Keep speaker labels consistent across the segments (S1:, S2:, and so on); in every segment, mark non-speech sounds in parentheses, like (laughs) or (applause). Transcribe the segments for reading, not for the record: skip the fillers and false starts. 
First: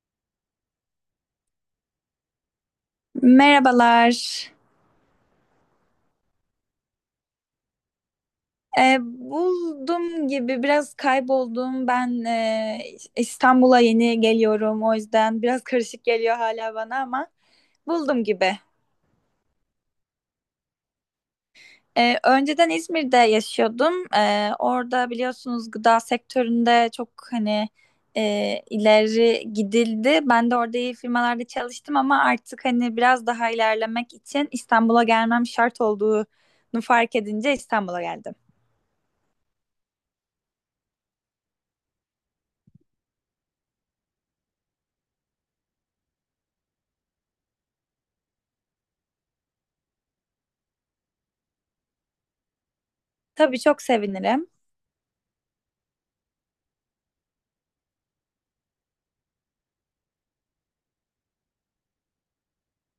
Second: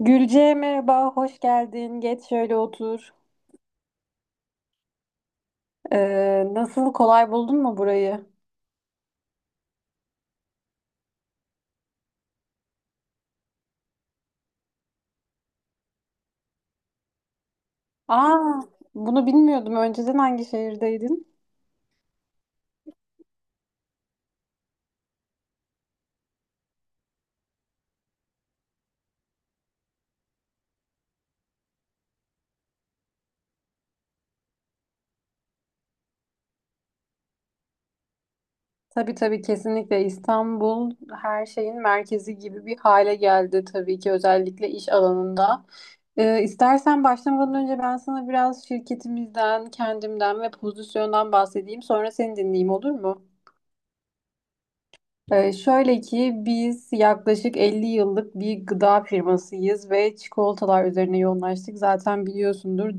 S1: Gülce merhaba, hoş geldin. Geç şöyle otur.
S2: Merhabalar.
S1: Nasıl, kolay buldun mu burayı?
S2: Buldum gibi biraz kayboldum. Ben İstanbul'a yeni geliyorum. O yüzden biraz karışık geliyor hala bana ama buldum gibi.
S1: Aa, bunu bilmiyordum. Önceden hangi şehirdeydin?
S2: Önceden İzmir'de yaşıyordum. Orada biliyorsunuz gıda sektöründe çok hani ileri gidildi. Ben de orada iyi firmalarda çalıştım ama artık hani biraz daha ilerlemek için İstanbul'a gelmem şart olduğunu fark edince İstanbul'a geldim.
S1: Tabii tabii, kesinlikle İstanbul her şeyin merkezi gibi bir hale geldi tabii ki, özellikle iş alanında. İstersen başlamadan önce ben sana biraz şirketimizden, kendimden ve pozisyondan bahsedeyim. Sonra seni dinleyeyim, olur mu?
S2: Tabii çok sevinirim.
S1: Şöyle ki, biz yaklaşık 50 yıllık bir gıda firmasıyız ve çikolatalar üzerine yoğunlaştık. Zaten biliyorsundur,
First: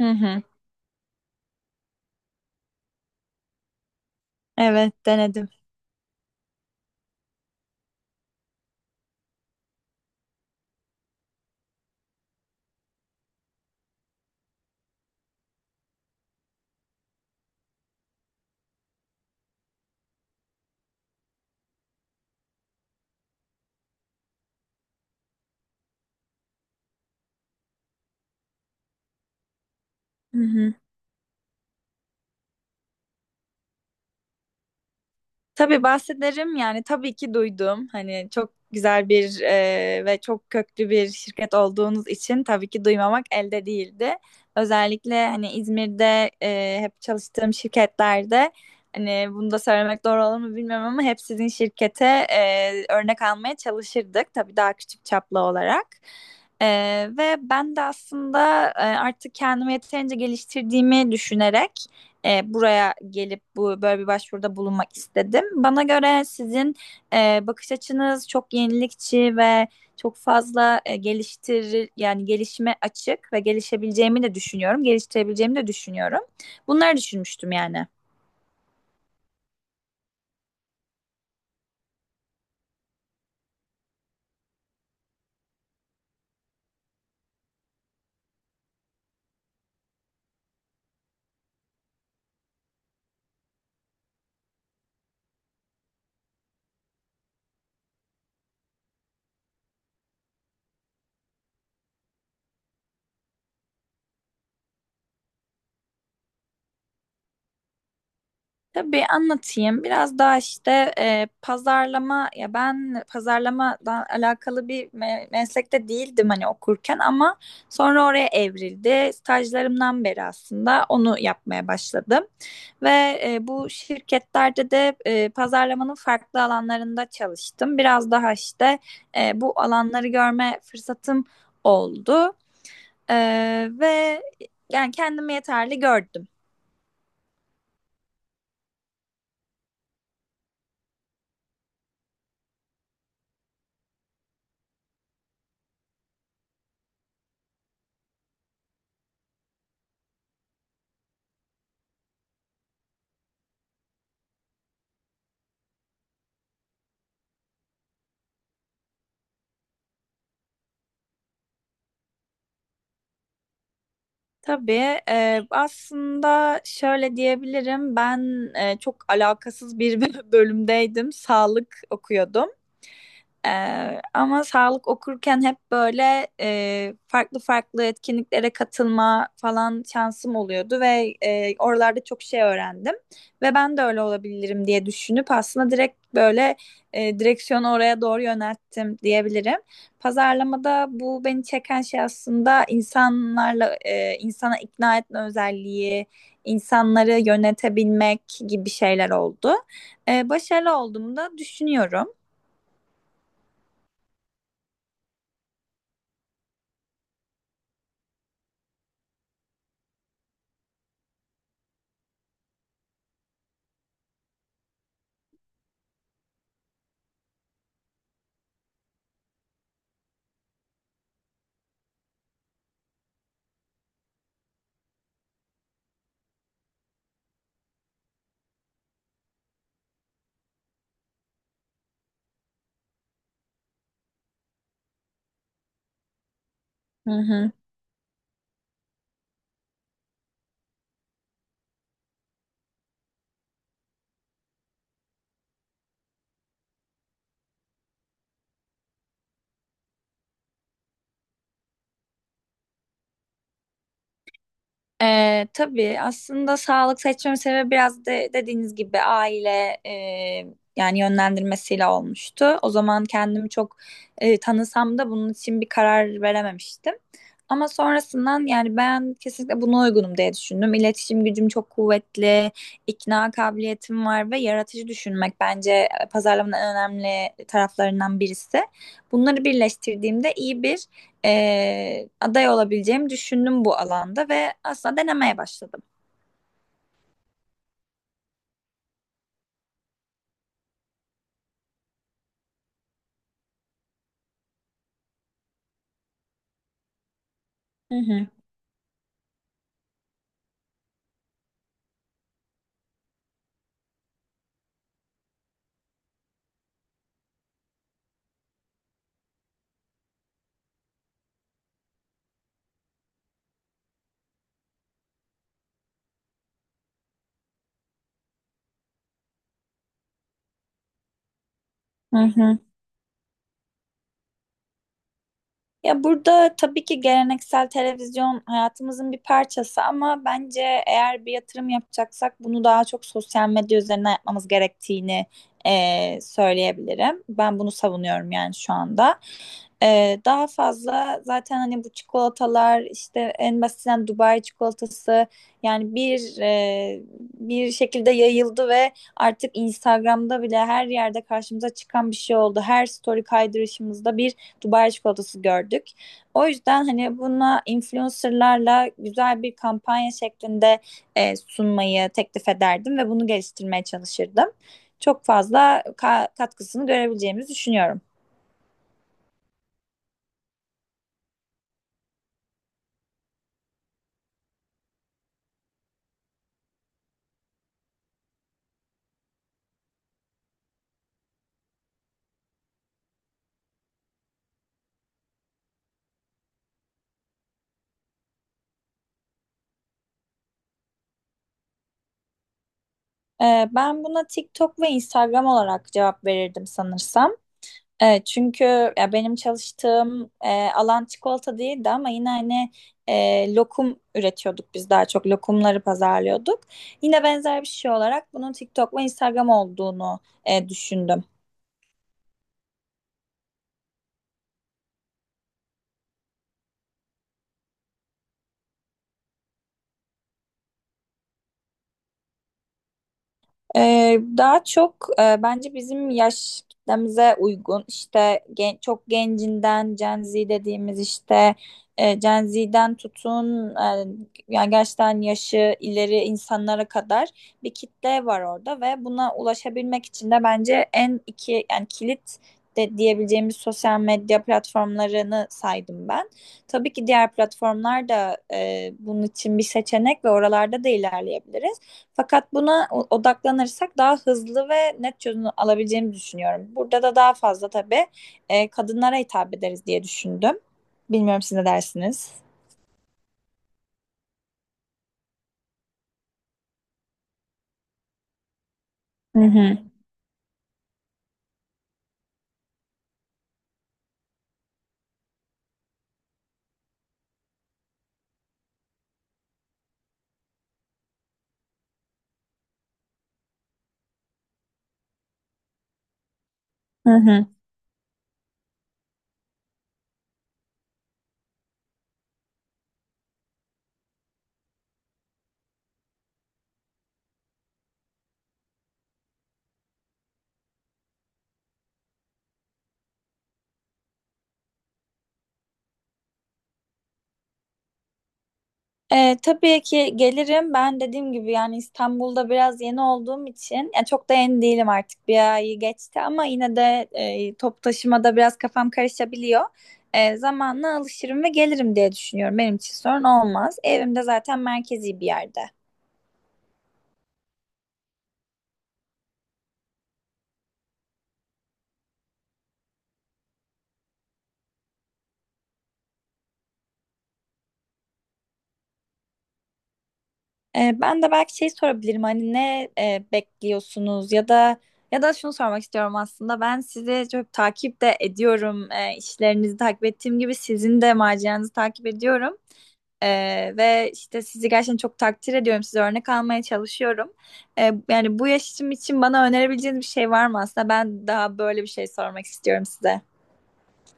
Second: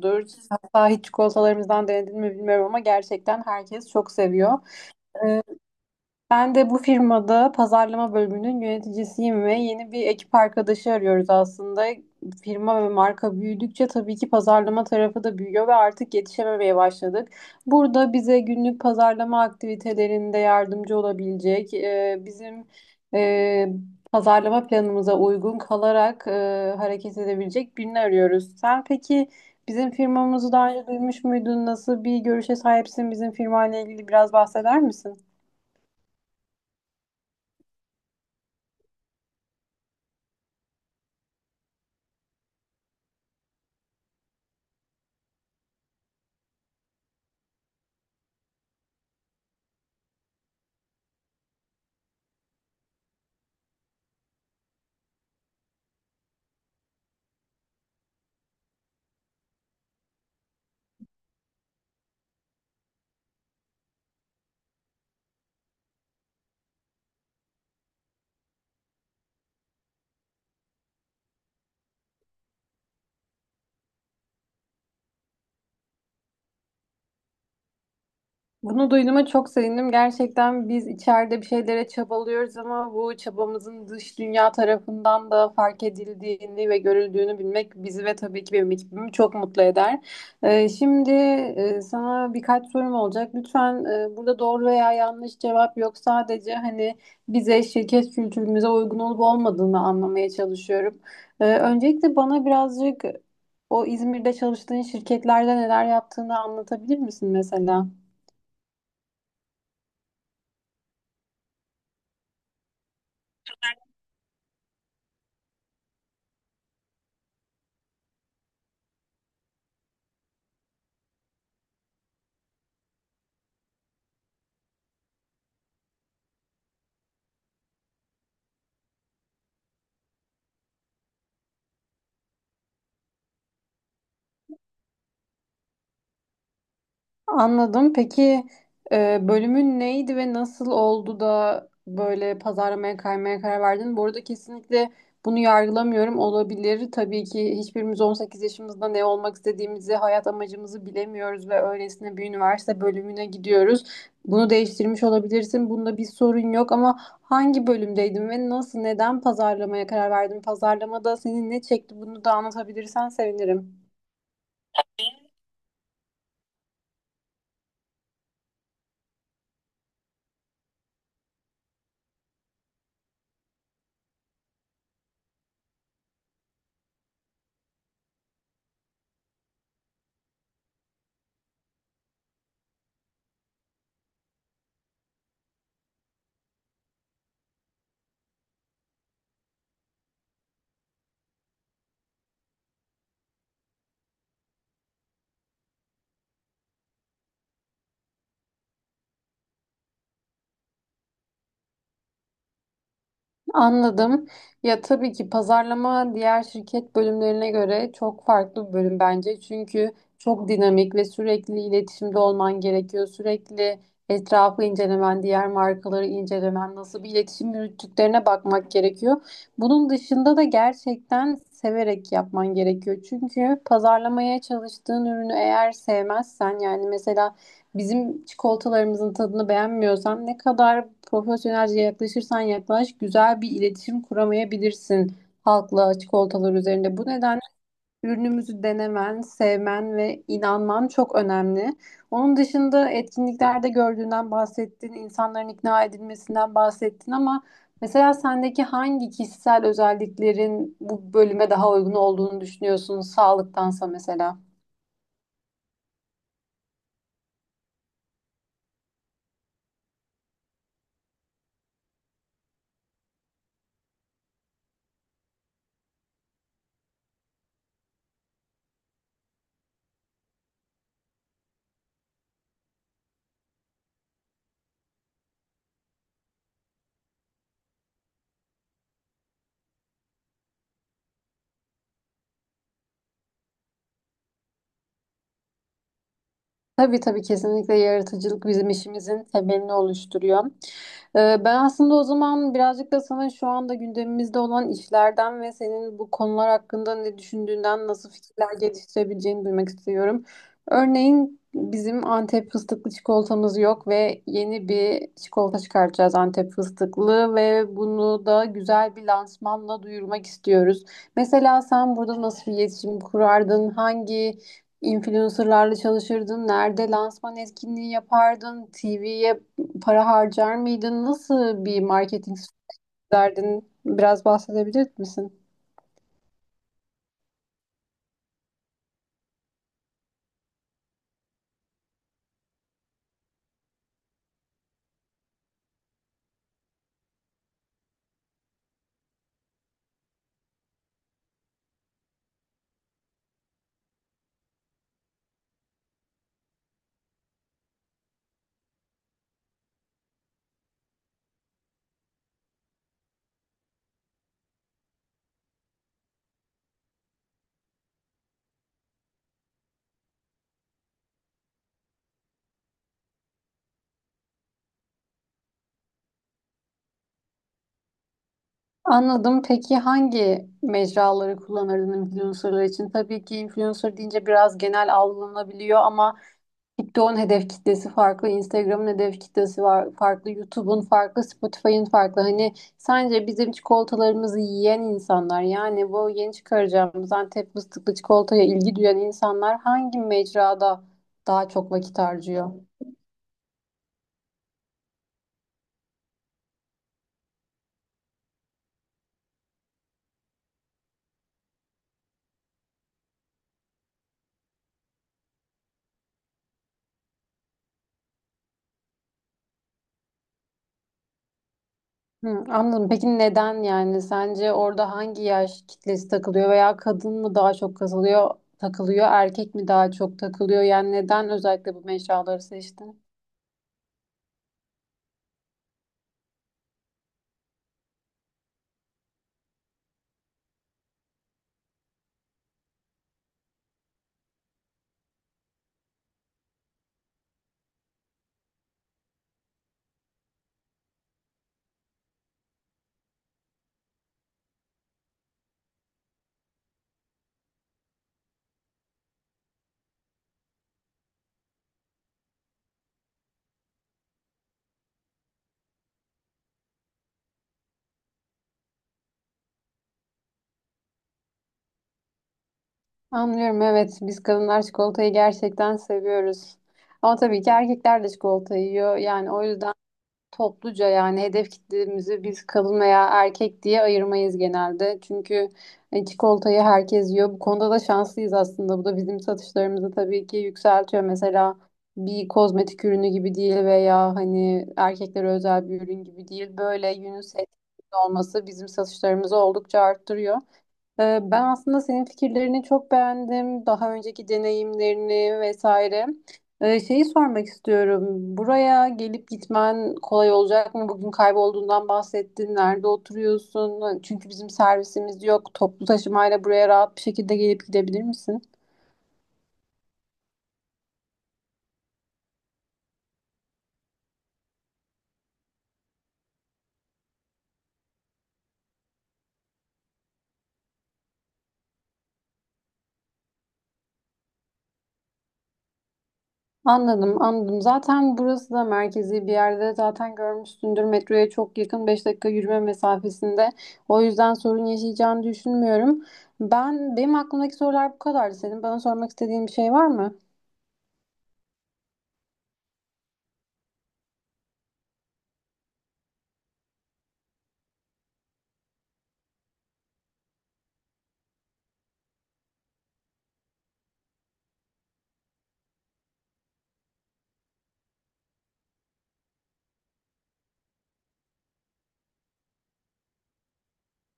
S2: Hı hı.
S1: Hatta hiç çikolatalarımızdan denedin mi bilmiyorum ama gerçekten herkes çok seviyor.
S2: Evet
S1: Ee,
S2: denedim.
S1: Ben de bu firmada pazarlama bölümünün yöneticisiyim ve yeni bir ekip arkadaşı arıyoruz aslında. Firma ve marka büyüdükçe tabii ki pazarlama tarafı da büyüyor ve artık yetişememeye başladık. Burada bize günlük pazarlama aktivitelerinde yardımcı olabilecek, bizim e, pazarlama planımıza uygun kalarak hareket edebilecek birini arıyoruz. Sen peki bizim
S2: Hı
S1: firmamızı daha
S2: hı.
S1: önce duymuş muydun? Nasıl bir görüşe sahipsin? Bizim firmayla ilgili biraz bahseder misin?
S2: Tabii bahsederim, yani tabii ki duydum. Hani çok güzel bir ve çok köklü bir şirket olduğunuz için tabii ki duymamak elde değildi. Özellikle hani İzmir'de hep çalıştığım şirketlerde hani bunu da söylemek doğru olur mu bilmiyorum ama hep sizin şirkete örnek almaya çalışırdık. Tabii daha küçük çaplı olarak. E, Ve ben de aslında artık kendimi yeterince geliştirdiğimi düşünerek buraya gelip bu böyle bir başvuruda bulunmak istedim. Bana göre sizin bakış açınız çok yenilikçi ve çok fazla e, geliştir yani gelişime açık ve gelişebileceğimi de düşünüyorum, geliştirebileceğimi de düşünüyorum. Bunları düşünmüştüm yani.
S1: Bunu duyduğuma çok sevindim. Gerçekten biz içeride bir şeylere çabalıyoruz ama bu çabamızın dış dünya tarafından da fark edildiğini ve görüldüğünü bilmek bizi ve tabii ki benim ekibimi çok mutlu eder. Şimdi sana birkaç sorum olacak. Lütfen, burada doğru veya yanlış cevap yok. Sadece hani bize, şirket kültürümüze uygun olup olmadığını anlamaya çalışıyorum. Öncelikle bana birazcık o İzmir'de çalıştığın şirketlerde neler yaptığını anlatabilir misin mesela?
S2: Tabii anlatayım. Biraz daha işte pazarlama ya, ben pazarlamadan alakalı bir meslekte değildim hani okurken ama sonra oraya evrildi. Stajlarımdan beri aslında onu yapmaya başladım. Ve bu şirketlerde de pazarlamanın farklı alanlarında çalıştım. Biraz daha işte bu alanları görme fırsatım oldu. E, Ve yani kendimi yeterli gördüm.
S1: Anladım. Peki bölümün neydi ve nasıl oldu da böyle pazarlamaya kaymaya karar verdin? Bu arada kesinlikle bunu yargılamıyorum. Olabilir. Tabii ki hiçbirimiz 18 yaşımızda ne olmak istediğimizi, hayat amacımızı bilemiyoruz ve öylesine bir üniversite bölümüne gidiyoruz. Bunu değiştirmiş olabilirsin. Bunda bir sorun yok ama hangi bölümdeydin ve nasıl, neden pazarlamaya karar verdin? Pazarlamada seni ne çekti? Bunu da anlatabilirsen sevinirim.
S2: Tabii aslında şöyle diyebilirim, ben çok alakasız bir (laughs) bölümdeydim, sağlık okuyordum, ama sağlık okurken hep böyle farklı farklı etkinliklere katılma falan şansım oluyordu ve oralarda çok şey öğrendim ve ben de öyle olabilirim diye düşünüp aslında direkt böyle direksiyonu oraya doğru yönelttim diyebilirim. Pazarlamada bu beni çeken şey aslında insanlarla insana ikna etme özelliği, insanları yönetebilmek gibi şeyler oldu. Başarılı olduğumu da düşünüyorum.
S1: Anladım. Ya tabii ki pazarlama diğer şirket bölümlerine göre çok farklı bir bölüm bence. Çünkü çok dinamik ve sürekli iletişimde olman gerekiyor. Sürekli etrafı incelemen, diğer markaları incelemen, nasıl bir iletişim yürüttüklerine bakmak gerekiyor. Bunun dışında da gerçekten severek yapman gerekiyor. Çünkü pazarlamaya çalıştığın ürünü eğer sevmezsen, yani mesela bizim çikolatalarımızın tadını beğenmiyorsan ne kadar profesyonelce yaklaşırsan yaklaş, güzel bir iletişim kuramayabilirsin halkla çikolatalar üzerinde. Bu
S2: Hı
S1: nedenle
S2: hı.
S1: ürünümüzü denemen, sevmen ve inanman çok önemli. Onun dışında etkinliklerde gördüğünden bahsettin, insanların ikna edilmesinden bahsettin ama mesela sendeki hangi kişisel özelliklerin bu bölüme daha uygun olduğunu düşünüyorsun sağlıktansa mesela?
S2: Tabii aslında sağlık seçmemin sebebi biraz de, dediğiniz gibi aile yani yönlendirmesiyle olmuştu. O zaman kendimi çok tanısam da bunun için bir karar verememiştim. Ama sonrasından, yani ben kesinlikle buna uygunum diye düşündüm. İletişim gücüm çok kuvvetli, ikna kabiliyetim var ve yaratıcı düşünmek bence pazarlamanın en önemli taraflarından birisi. Bunları birleştirdiğimde iyi bir aday olabileceğimi düşündüm bu alanda ve aslında denemeye başladım.
S1: Tabii tabii, kesinlikle yaratıcılık bizim işimizin temelini oluşturuyor. Ben aslında o zaman birazcık da sana şu anda gündemimizde olan işlerden ve senin bu konular hakkında ne düşündüğünden,
S2: Hı
S1: nasıl
S2: hı.
S1: fikirler geliştirebileceğini duymak istiyorum. Örneğin bizim Antep fıstıklı çikolatamız yok ve yeni bir çikolata çıkartacağız Antep fıstıklı, ve bunu da güzel bir lansmanla duyurmak istiyoruz. Mesela sen burada nasıl bir iletişim kurardın? Hangi İnfluencerlarla çalışırdın? Nerede lansman etkinliği yapardın? TV'ye para harcar mıydın? Nasıl bir
S2: Hı
S1: marketing
S2: hı.
S1: sürdürdün? Biraz bahsedebilir misin?
S2: Ya burada tabii ki geleneksel televizyon hayatımızın bir parçası ama bence eğer bir yatırım yapacaksak bunu daha çok sosyal medya üzerinden yapmamız gerektiğini söyleyebilirim. Ben bunu savunuyorum yani şu anda. Daha fazla zaten hani bu çikolatalar işte en basitinden Dubai çikolatası yani bir şekilde yayıldı ve artık Instagram'da bile her yerde karşımıza çıkan bir şey oldu. Her story kaydırışımızda bir Dubai çikolatası gördük. O yüzden hani buna influencerlarla güzel bir kampanya şeklinde sunmayı teklif ederdim ve bunu geliştirmeye çalışırdım. Çok fazla katkısını görebileceğimizi düşünüyorum.
S1: Anladım. Peki hangi mecraları kullanırdın influencerlar için? Tabii ki influencer deyince biraz genel algılanabiliyor ama TikTok'un hedef kitlesi farklı, Instagram'ın hedef kitlesi var, farklı, YouTube'un farklı, Spotify'ın farklı. Hani sence bizim çikolatalarımızı yiyen insanlar, yani bu yeni çıkaracağımız Antep fıstıklı çikolataya ilgi duyan insanlar hangi mecrada daha çok vakit harcıyor?
S2: Ben buna TikTok ve Instagram olarak cevap verirdim sanırsam. Çünkü ya benim çalıştığım alan çikolata değildi ama yine hani lokum üretiyorduk, biz daha çok lokumları pazarlıyorduk. Yine benzer bir şey olarak bunun TikTok ve Instagram olduğunu düşündüm.
S1: Hı, anladım. Peki neden yani? Sence orada hangi yaş kitlesi takılıyor, veya kadın mı daha çok kazılıyor, takılıyor, erkek mi daha çok takılıyor? Yani neden özellikle bu mecraları seçtin?
S2: Daha çok bence bizim yaş kitlemize uygun işte çok gencinden Gen Z dediğimiz işte Gen Z'den tutun yani gerçekten yaşı ileri insanlara kadar bir kitle var orada ve buna ulaşabilmek için de bence en iki, yani kilit de diyebileceğimiz sosyal medya platformlarını saydım ben. Tabii ki diğer platformlar da bunun için bir seçenek ve oralarda da ilerleyebiliriz. Fakat buna odaklanırsak daha hızlı ve net çözüm alabileceğimizi düşünüyorum. Burada da daha fazla tabii kadınlara hitap ederiz diye düşündüm. Bilmiyorum, siz ne dersiniz?
S1: Anlıyorum, evet, biz kadınlar çikolatayı gerçekten seviyoruz. Ama tabii ki erkekler de çikolata yiyor. Yani
S2: Hı
S1: o yüzden
S2: hı.
S1: topluca, yani hedef kitlemizi biz kadın veya erkek diye ayırmayız genelde. Çünkü çikolatayı herkes yiyor. Bu konuda da şanslıyız aslında. Bu da bizim satışlarımızı tabii ki yükseltiyor. Mesela bir kozmetik ürünü gibi değil, veya hani erkeklere özel bir ürün gibi değil. Böyle
S2: Hı
S1: unisex
S2: hı.
S1: olması bizim satışlarımızı oldukça arttırıyor. Ben aslında senin fikirlerini çok beğendim. Daha önceki deneyimlerini vesaire. Şeyi sormak istiyorum. Buraya gelip gitmen kolay olacak mı? Bugün kaybolduğundan bahsettin. Nerede oturuyorsun? Çünkü bizim servisimiz yok. Toplu taşımayla buraya rahat bir şekilde gelip gidebilir misin?
S2: Tabii ki gelirim. Ben dediğim gibi yani İstanbul'da biraz yeni olduğum için, ya çok da yeni değilim artık. Bir ayı geçti ama yine de top taşımada biraz kafam karışabiliyor. Zamanla alışırım ve gelirim diye düşünüyorum. Benim için sorun olmaz. Evim de zaten merkezi bir yerde.
S1: Anladım, anladım. Zaten burası da merkezi bir yerde. Zaten görmüşsündür, metroya çok yakın, 5 dakika yürüme mesafesinde. O yüzden sorun yaşayacağını düşünmüyorum. Ben, benim aklımdaki sorular bu kadardı. Senin bana sormak istediğin bir şey var mı?
S2: Ben de belki şey sorabilirim, hani ne bekliyorsunuz, ya da şunu sormak istiyorum aslında, ben sizi çok takip de ediyorum. İşlerinizi takip ettiğim gibi sizin de maceranızı takip ediyorum. Ve işte sizi gerçekten çok takdir ediyorum, size örnek almaya çalışıyorum. Yani bu yaşım için bana önerebileceğiniz bir şey var mı, aslında ben daha böyle bir şey sormak istiyorum size.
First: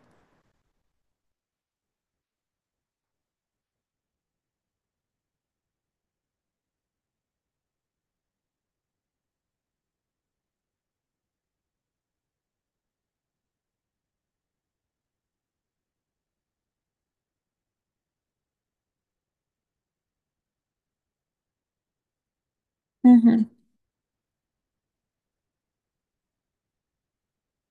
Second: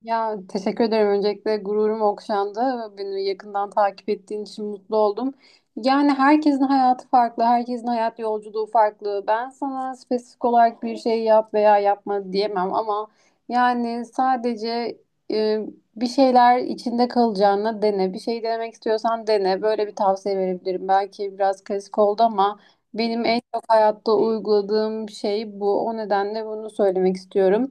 S1: Ya teşekkür ederim. Öncelikle gururum okşandı. Beni yakından takip ettiğin için mutlu oldum. Yani herkesin hayatı farklı, herkesin hayat yolculuğu farklı. Ben sana spesifik olarak bir şey yap veya yapma diyemem ama yani sadece e, bir şeyler içinde kalacağına dene. Bir şey denemek istiyorsan dene. Böyle bir tavsiye verebilirim. Belki biraz klasik oldu ama
S2: Hı
S1: benim en
S2: hı.
S1: çok hayatta uyguladığım şey bu. O nedenle bunu söylemek istiyorum.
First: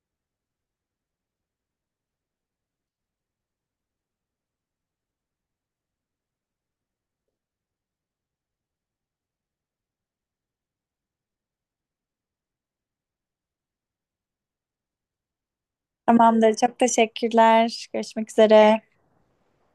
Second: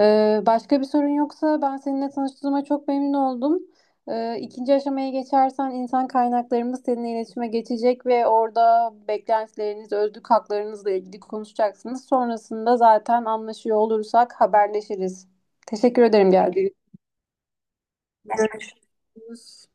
S1: Başka bir sorun yoksa ben seninle tanıştığıma çok memnun oldum. İkinci aşamaya geçersen insan kaynaklarımız seninle iletişime geçecek ve orada beklentileriniz, özlük haklarınızla ilgili konuşacaksınız. Sonrasında zaten anlaşıyor olursak haberleşiriz. Teşekkür ederim
S2: Tamamdır.
S1: geldiğiniz
S2: Çok teşekkürler. Görüşmek
S1: için.
S2: üzere.
S1: Görüşürüz.